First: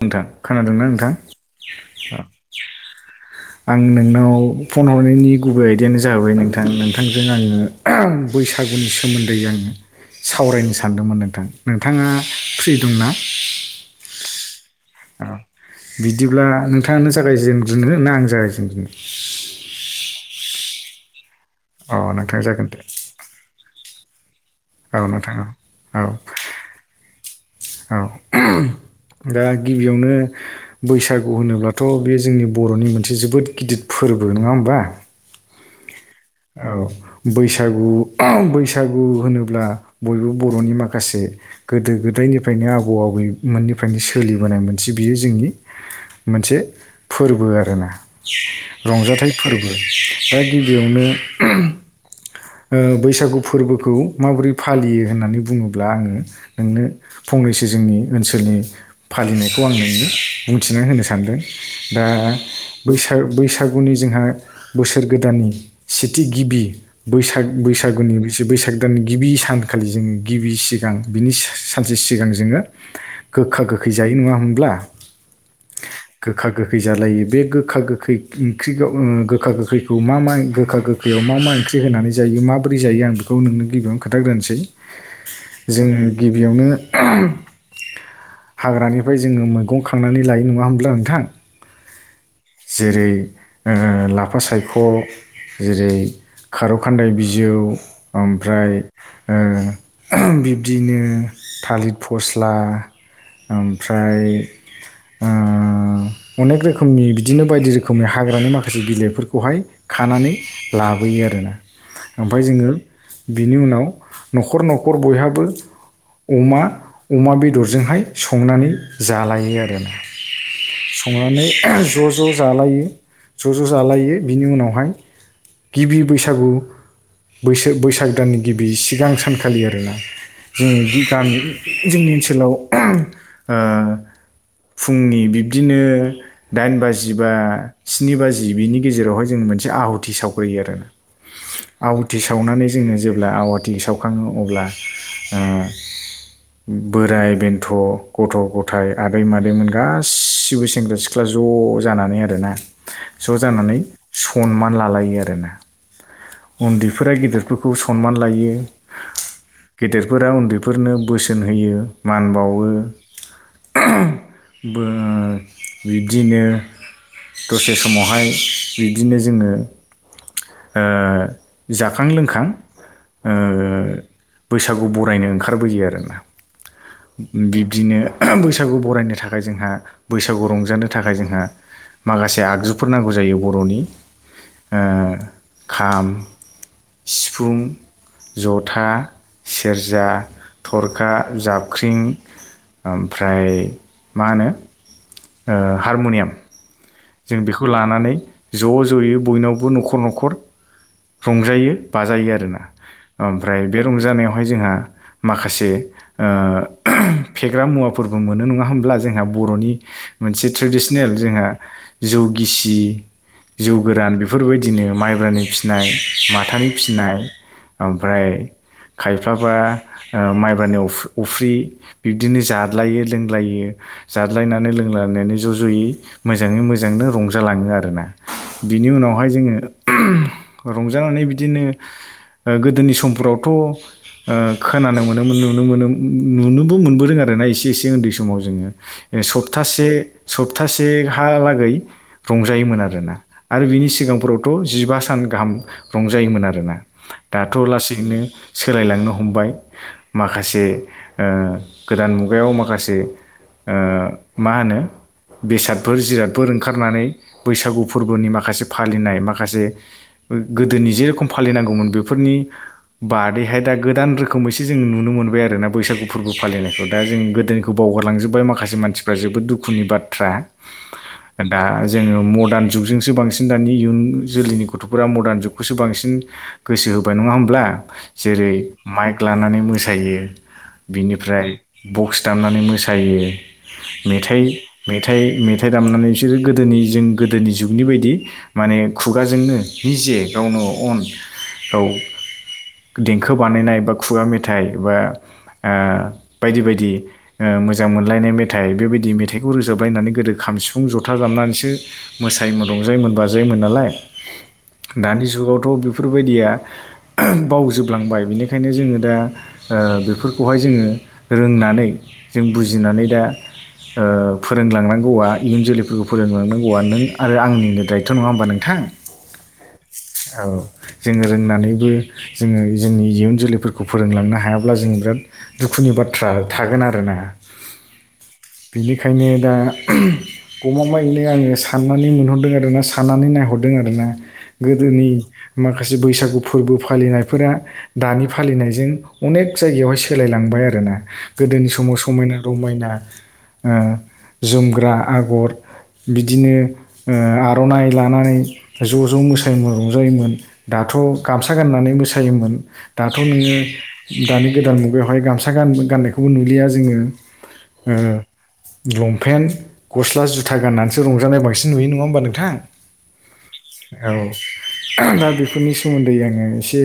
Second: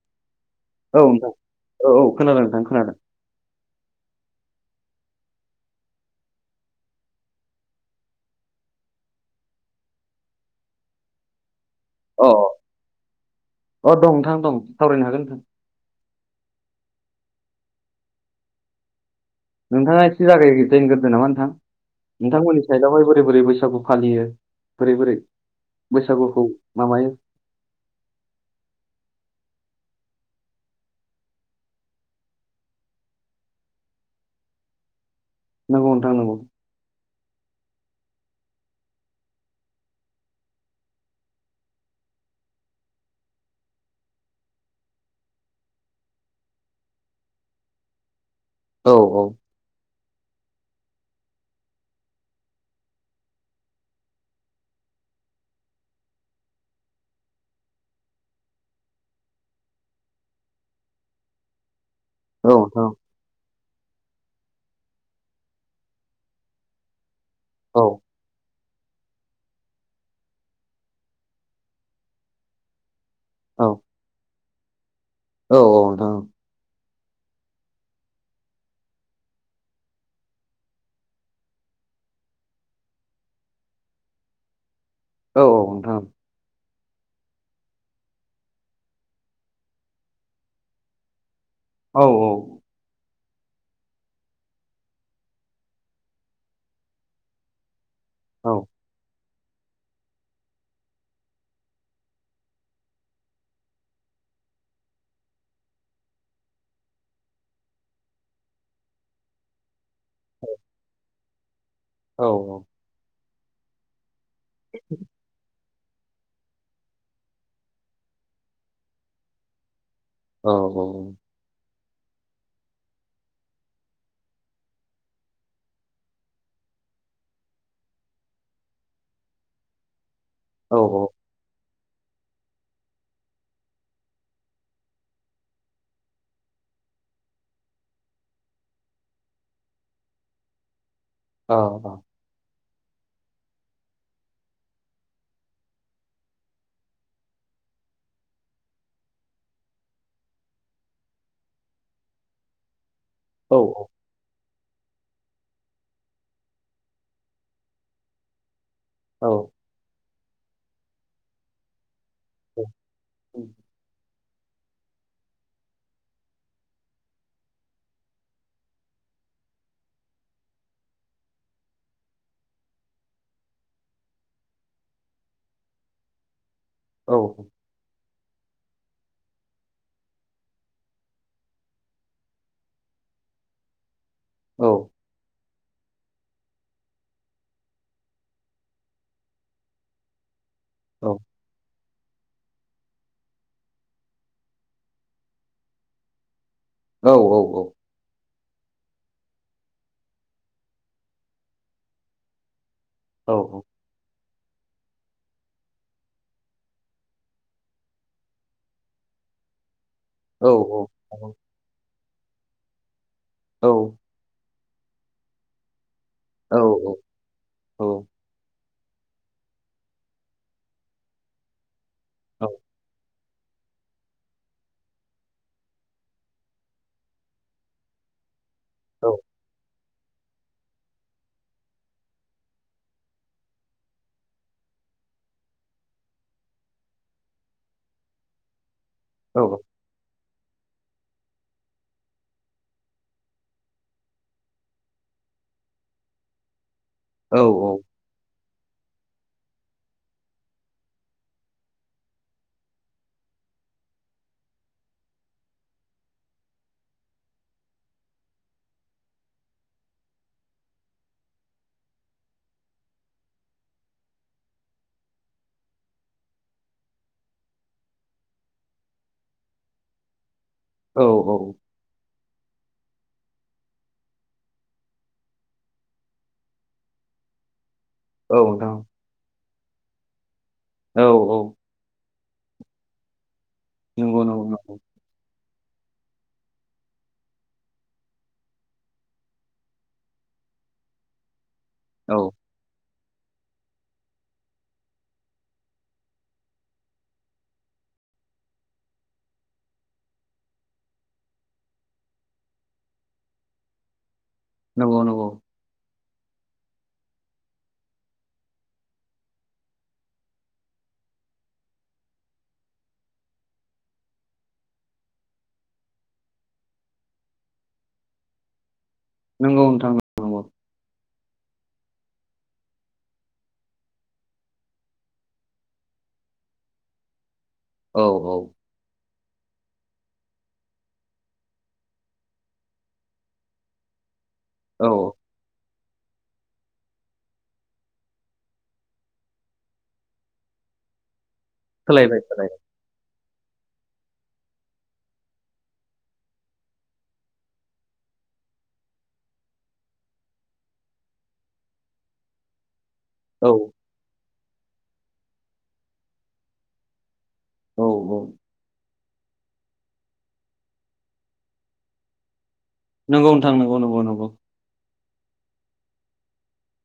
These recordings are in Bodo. नोंथां खोनादोंना औ नोंथांअ नोंथां औ औ खोनादों नोंथां खोनादों आं नोंनाव फन हरनायनि गुबै आयदायानो जाबाय नोंथां नोंथांजों आङो बैसागुनि सोमोन्दै आङो सावरायनो सानदोंमोन नोंथां नोंथाङा अ अ फ्रि दंना अ दं नोंथां दं सावरायनो हागोन औ नोंथां बिदिब्ला नोंथांआनो जागायजेनग्रोनोना आङो जागायजेनग्रोनो नोंथाङा एसे जागाय जेनग्रोदो नामा नोंथां अ नोंथां नोंथांमोननि जागोन दे साइडआवहाय बोरै बोरै बैसागु फालियो बोरै औ बोरै नोंथां औ औ बैसागुखौ माबायो औ [inaudible] फोरबो नङा होमबा नंगौ नोंथां नंगौ औ बैसागु बैसागु होनोब्ला बयबो बर'नि माखासे गोदो गोदाय निफ्रायनो आबौ आबैमोननिफ्रायनो सोलिबोनाय मोनसे बियो जोंनि मोनसे फोरबो आरोना औ रंजाथाइ फोरबो दा गिबियावनो ओ बैसागु फोरबोखौ माबोरै फालियो होननानै बुङोब्ला आङो नोंनो फंनैसो जोंनि ओनसोलनि फालिनायखौ आं नोंनो बुंथिना होनो सानदों दा औ नोंथां बैसाग बैसागुनि जोंहा बोसोर गोदाननि सेथि गिबि बैसाग औ बैसागुनि बैसागो दान गिबि सानखालि जों गिबि सिगां बिनि सानसे सिगां जोङो गोखा औ गोख गोखै जायो नङा हब्ला औ औ नोंथां गोखा गोख खै जालायो बे गोखा-गोखै खि ओंख्रिखौ ओ गोखा-गोखैखौ मा-मा गोखा गोखैआव मा-मा ओंख्रि होनानै जायो माबोरै जायो आं बेखौ नोंनो गिबियावनो खोनथाग्रोनोसै औ औ नोंथां जोङो गिबियावनो ओहोम हाग्रानिफ्राय जोङो मैगं खांनानै लायो नङा होमब्ला नोंथां औ औ जेरै लाफा ओ सायख' जेरै खारौ खान्दाय बिजौ औ ओमफ्राय ओ ओहोम बिब्दिनो थालिर फस्ला ओमफ्राय ओ अनेक रोखोमनि बिदिनो बायदि रोखोमनि हाग्रानि माखासे बिलाइफोरखौहाय खानानै लाबोयो आरोना औ ओमफाय जोङो बिनि उनाव अमा, अमा बेदरजोंहाय संनानै जालायो आरो ना औ संनानै ओ ज'-ज' जालायो ज'-ज' जालायो बिनि उनावहाय गिबि बैसागु बैस बैसागो दाननि गिबि सिगां सानखालि आरोना जों औ दि गामि जोंनि ओनसोलाव ओहोम ओ [inaudible] [inaudible] ब्ला आवाथि सावखाङो अब्ला ओ बोराइ-बेन्थ, ' गथ'-गथाय आदै-मादैमोन गासिबो सेंग्रा-सिख्ला ज' जानानै आरोना, ज' जानानै सनमान लालायो आरो आरोना उन्दैफोरा गेदेरफोरखौ सनमान लायो औ गेदेरफोरा उन्दैफोरनो बोसोन होयो मान बावो ओहोम बो बिब्दिनो दसे समावहाय बिब्दिनो जोङो ओ जाखां-लोंखां ओ बैसागु बरायनो ओंखारबोयो आरोना बिब्दिनो बोसोर बैसागु बरायनो थाखाय जोंहा बैसागु रंजानो थाखाय जोंहा माखासे आगजुफोर नांगौ जायो बर'नि ओ खाम सिफुं, जथा, सेरजा थरखा, जाबख्रिं ओमफ्राय मा होनो ओ हारमुनियाम जों बेखौ लानानै ज'-ज'यै बयनावबो न'खर न'खर रंजायो, बाजायो आरोना ओमफ्राय बे रंजानायाव वहाय जोंहा माखासे ओ फेग्रा मुवाफोरबो मोनो नङा होमब्ला जोंहा बर'नि मोनसे थ्रेदिसेनेल जोंहा जौ गिसि, जौ गोरान बेफोरबायदि बिदिनो माइब्रानि फिसिनाय, माथानि फिसिनाय औ ओमफ्राय खायफाबा ओ माइब्रानि अफि अफ्रि बिब्दिनो औ जालायो लोंलायो जादलायनानै लोंलायनानै ज'- ज'यै मोजाङै- मोजांनो रंजालाङो आरोना बिनि औ उनावहाय जोङो उम रंजानानै बिदिनो ओ गोदोनि समफोरावथ' ओ खोनानो मोनोमोन नुनो मोनो नुनोबो मोनबोदों आरोना एसे-एसे उन्दै समाव जोङो ए औ सप्तासे सप्तासेहालागै रंजायोमोन आरोना आरो बिनि सिगांफोरावथ' जिबा सान गाहाम रंजायोमोन आरोना औ दाथ' लासैनो सोलायलांनो हमबाय माखासे ओ गोदान मुगायाव माखासे ओ मा होनो बेसादफोर जिराद फोर ओंखारनानै बैसागु फोरबोनि माखासे फालिनाय माखासे गोदोनि जेरेखम फालिनांगौमोन बेफोरनि बादैहाय दा गोदान रोखोमैसो जों नुनो मोनबाय आरो ना बैसागु फोरबो फालिनायखौ दा जों गोदोनिखौ बाव हगारलांजोब्बाय माखासे मानसिफ्रा जोबोद दुखुनि बाथ्रा औ औ दा जोङो मदार्न जुगजोंसो बांसिन दानि इयुन जोलैनि गथ'फोरा मडार्न जुगखौसो बांसिन गोसो होबाय नङा होमब्ला औ जेरै नोंथां माइक लानानै मोसायो औ औ बिनिफ्राय बक्स दामनानै मोसायो नोंंगौ मेथाइ नोंगौ न मेथाइ मेथाइ दामनानै बिसोरो गोदोनि जों गोदोनि जुगनि बायदि माने खुगाजोंनो निजे गावनो अन औ देंखो बानायनाय बा खुगा मेथाइ बा ओ बायदि बायदिओ मोजां मोनलायनाय मेथाइ बेबायदि मेथाइ खौ रोजाबलायनानै गोदो खामसिफ फुं ज'था दामनानैसो मोसायोमोन रंजायोमोन बाजायोमोन नालाय नंगौ दानि नंगौ जुगावथ' बे बेफोरबायदिया ओह बावजोबलांबाय बिनिखायनो जोङो दा ओ बेफोरखौहाय जोङो रोंनानै जों बुजिनानै दा ओ फोरोंलांनांगौआ इयुन जोलैफोरखौ फोरोंलांनांगौआ नों आरो आंनिनो दायथ' नङा होमबा नोंथां नंगौ नोंथां नंगौ औ जोङो रोंनानैबो जोङो जोंनि इयुन जोलैफोरखौ फोरोंलांनो हायाब्ला जों बिराद दुखुनि बाथ्रा थागोन आरो ना औ औ बेनिखायनो दा उम गमामायैनो आङो साननानै मोनहरदों आरो ना साननानै नायहरदों आर ना गोदोनि औ माखासे बैसागु फोरबो फालिनायफोरा दानि फालिनायजों अनेक जायगायावहाय सोलायलांबाय बाय आरोना गोदोनि समाव सोलायबाय समायना सोलायबाय रमायना ओ जोमग्रा आगर बिदिनो ओ आर'नाइ लानानै ज' ज' मोसायोमोन रंजायोमोन द दाथ' गामसा गाननानै मोसायोमोन दाथ' औ नोङो दानि गोदान मुगायावहाय गामसा गान गाननायखौबो नुलिया जोङो औ ओ औ लंपेन्ट गस्ला जुथा गाननानैसो रंजानाय बांसिन नुयो नङा होमबा नोंथां नंगौ नोंथां नंगौ नंगौ औ नंगौ दा बेफोरनि सायाव सोमोन्दै आङो एसे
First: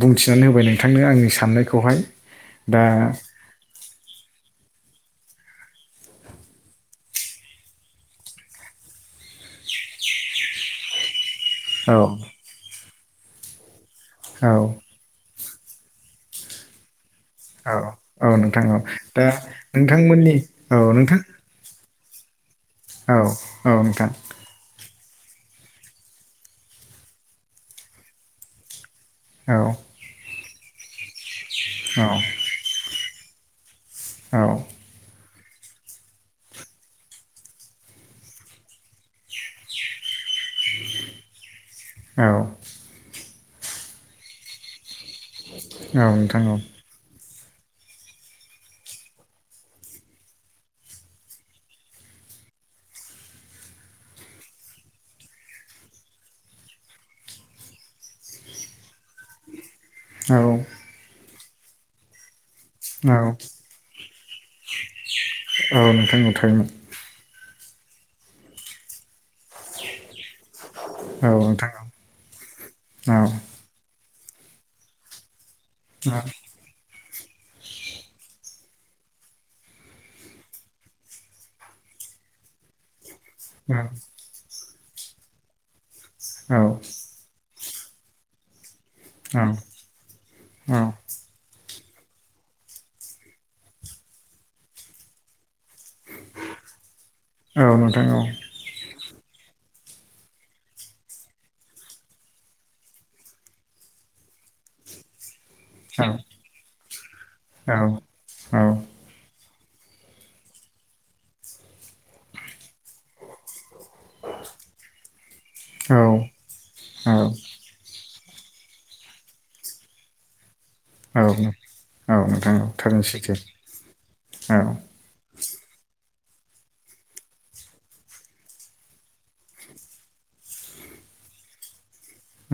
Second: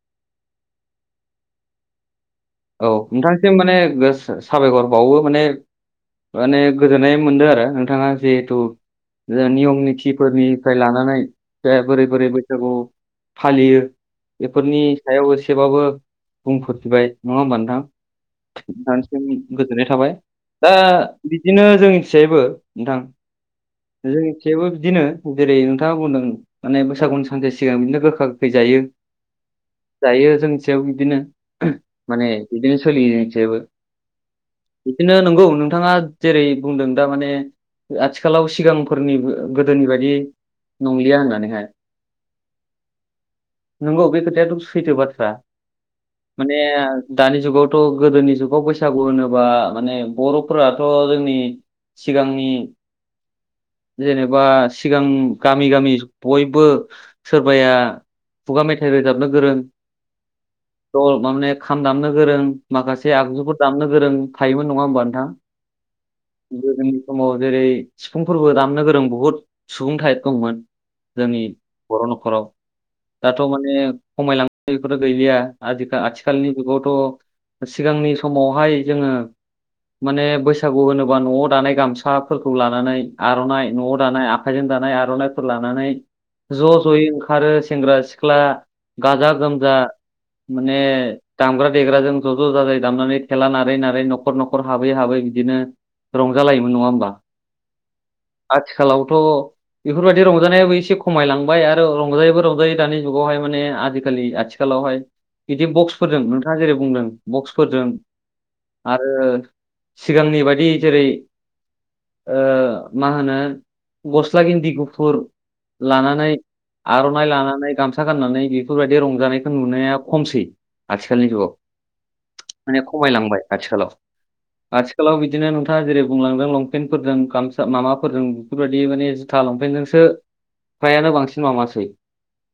बुंथिनानै होबाय नोंथांनो आंनि साननायखौहाय दा औ नोंथांसिम माने गोस साबायखर बावो माने माने गोजोननाय मोनदों आरो नोंथाङा जिहेथु ओ नियम नितिफोरनिफ्राय लानानै दे औ बोरै बोरै बैसागु फालियो औ बेफोरनि सायाव एसे एसेबाबो बुंफोरफिबाय नङा होमबा औ नोंथां औ नोंथां औ नोंथांसिम दा गोजोननाय थाबाय नोंथांमोननि दा औ नोंथां बिदिनो जोंनि सेबो नोंथां औ औ नोंथां जोंनिथिबो बिदिनो जेरै नोंथाङा बुंदों माने बैसागु सानसे सिगां बिदिनो गोखा गोखै जायो औ जायो जोंसेयाव बिदिनो औ माने बिदिनो सोलियो जोंसेबो औ बिदिनो नंगौ नोंथाङा जेरै बुंदों दा माने आथिखालाव सिगांफोरनि गोदोनि बायदि नंलिया होननानैहाय औ नोंगौ बे खोथाय़ा सैथ बा औ नोंथां औ ओ दानि जुगावथ' गोदोनि जुगाव बैसागु होनोबा माने बर'फोराथ' जोंनि सिगांनि जेनेबा सिगां गामि गामि बयबो सोरबाया खुगा मेथाइ रोजाबनो गोरों औ दल माने खाम दामनो गोरों माखासे आगजुफोर दामनो गोरों थायोमोन नङा होमबा नोंथां थारैनो गोदोनि समाव जेरै सिफुंफोरबो दामनो गोरों बुहुद सुबुं थाइफ दंमोन औ जोंनि नोंथां औ बर' न'खराव औ औ दाथ' माने खमायलांनाय बेफोरो गैलिया आ औ आथिखालनि जुगावथ' सिगांनि समावहाय जोङो माने बैसागु होनोबा न'आव दानाय गामसाफोरखौ लानानै आर'नाइ न'आव दानाय आखाइजों दानाय आर'नाइफोर लानानै ज' ज'यै ओंखारो सेंग्रा सिख्ला गाजा गोमजा माने दामग्रा देग्राजों ज' ज' जाजायो दामनानै थेला नारै नारै न'खर न'खर हाबै हाबै बिदिनो रंजालायोमोन नङा हबा औ नोंथां औ आथिखालावथ' बेफोरबायदि रंजानायाबो एसे खमायलांबाय आरो रंजायैबो रंजायो दानि जुगावहाय माने आजिखालि आथि आथिखालावहाय बिदि बक्सफोरजों औ नोंथाङा जेरै बुंदों औ बक्सफोरजों आरो सिगांनि बादि जेरै मा होनो गस्ला गिन्दि गुफुर औ लानानै औ आर'नाइ लानानै गामसा खोथा गाननानै बेफोरबायदि रंजानायखौ नुनाया खमसै औ आथिखालनि जुगाव नोंथां औ माने थारैनो सैथो खमायलांबाय आथिखालाव औ आथिखालाव बिदिनो नोंथाङा जेरै बुंलांदों लंपेन्टफोरजों गामसा माबाफोरजों बेफोरबायदि माने जुथा लंपेन्टजोंसो फ्रायानो बांसिन मासै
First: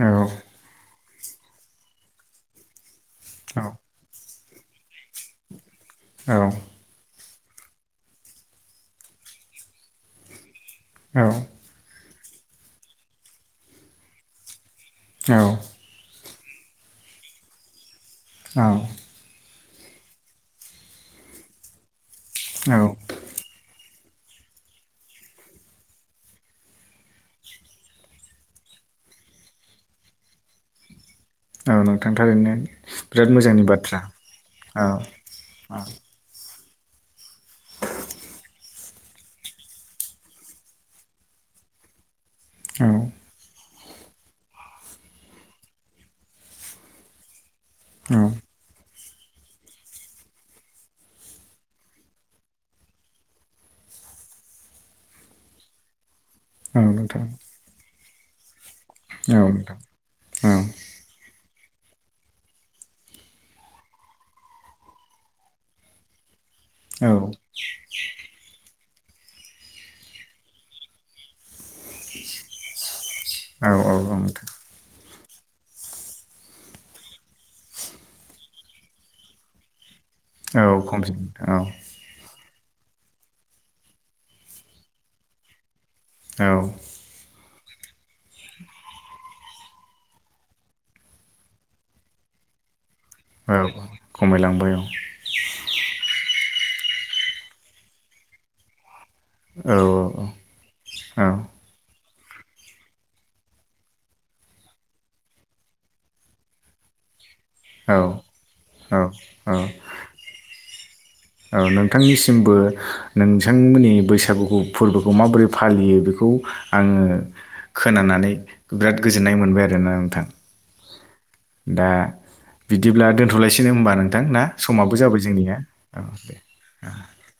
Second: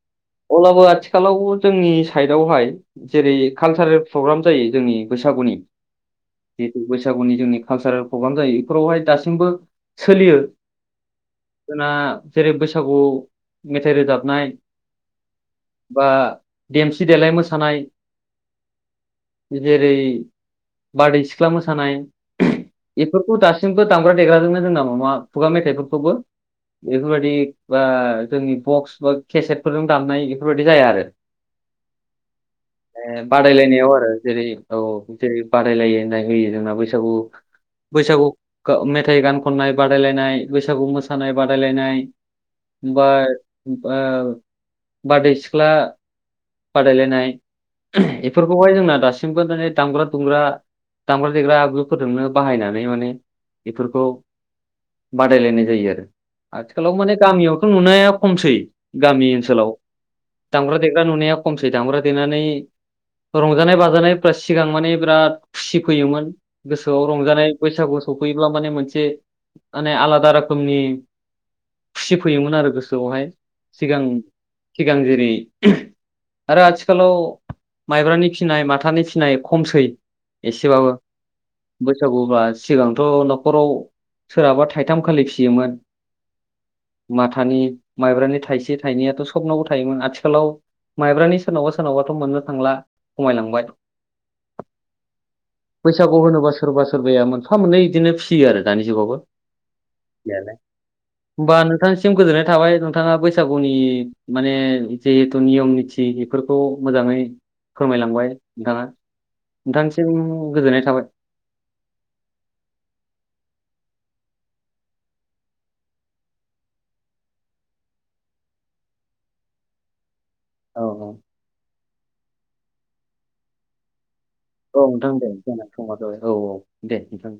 औ आथिखालाव जोंनि साइडआवहाय जेरै औ कालसारेल प्रग्राम जायो जोंनि बैसागुनि औ जिेतु बैसागुनि जोंनि कालसारेल प्रग्राम जायो बेफोरावहाय दासिमबो सोलियो औ जोंना जेरै बैसागु मेथाइ रोजाबनाय बा देमसि देेलाय मोसानाय औ जेरै बारदै सिख्ला मोसानाय बेफोरखौ दासिम दामग्रा देग्राजोबनो जों नामा मा खुगा मेथाइफोरखौबो । बेफोरबायदि बा जोंनि बक्स बा केसेटफोरजों दामनाय बेफोरबायाददि जाया आरो औ नोंथां थारैनो ए बिराद मोजांनि बादायलायनायाव बाथ्रा आरो जेरै औ जेरै बादायलायो नाय होयो जोंना बैसागु बैसागु मेथाइ गान खननाय बादायलायनाय बैसागु मोसानाय बादायलायनाय औ ओमफ्राय बा बारदै सिख्ला बादायलायनाय औ बेफोरखौहाय जोंना दासिमबो दिनै दामग्रा दुमग्रा दामग्रा देग्रा आगजुफोरजोंनो बाहायनानै माने बेफोरखौ बादायलायनाय जायो आरो नोंथां औ आथिखालाव माने नोंथां गामियावथ' नुनाया खमसै गामि औ ओनसोलाव दामग्रा नायख खमसै दामग्रा देनानै रंजानाय बाजानायफ्रा सिगां माने बिराद खुसि फैयोमोन गोसोआव रंजानाय बैसागु सफैयोब्ला माने मोनसे माने आलादा रोखोमनि खुसि फैयोमोन आरो गोसोआवहाय औ औ सिगां नोंथां सिगां जेरै आरो आथिखालाव माइब्रानि फिनाय माथानि फिनाय खमसै औ एसे बाबो खमसै नोंथां बैसागुबा सिगांथ' न'खराव सोरहाबा थाइथाम खालि फियोमोन औ माथानि माइब्रानि थाइसे थाइनैयाथ' सबनावबो थायोमोन आथिखालाव। माइब्रानि सोरनावबा सोरनावबाथ' मोननो थांला औ खमायलांबाय खमायलांबाय औ बैसागु होनोबासो। सोरबा सोरबाया मोनफा मोननै बिदिनो फियो आरो दानि जुगावबो। औ फिनायालाइ बा औ नोंथाङा सि सिम गोजोननाय थाबाय नोंथाङा बैसागुनि माने जे। जिथु नियम निथि बेफोरखौ मोजाङै फोरमायलांबाय औ नोंथाङा औ औ नोंथांसिम गोजोननाय थाबाय। औ नोंथांनिसिमबो नोंथांमोननि बैसागु फोरबोखौ माबोरै फालियो बेखौ। खौ आङो खोनानानै बिराद गोजोननाय मोनबाय आरोना नोंथां। औ औ। दा बिदिब्ला दोन्थ'लायसैनो होमबा नोंथां ना औ समाबो नोंथां जाबाय दे जोंनिया। जोंना समा औ औ दे नोंथां।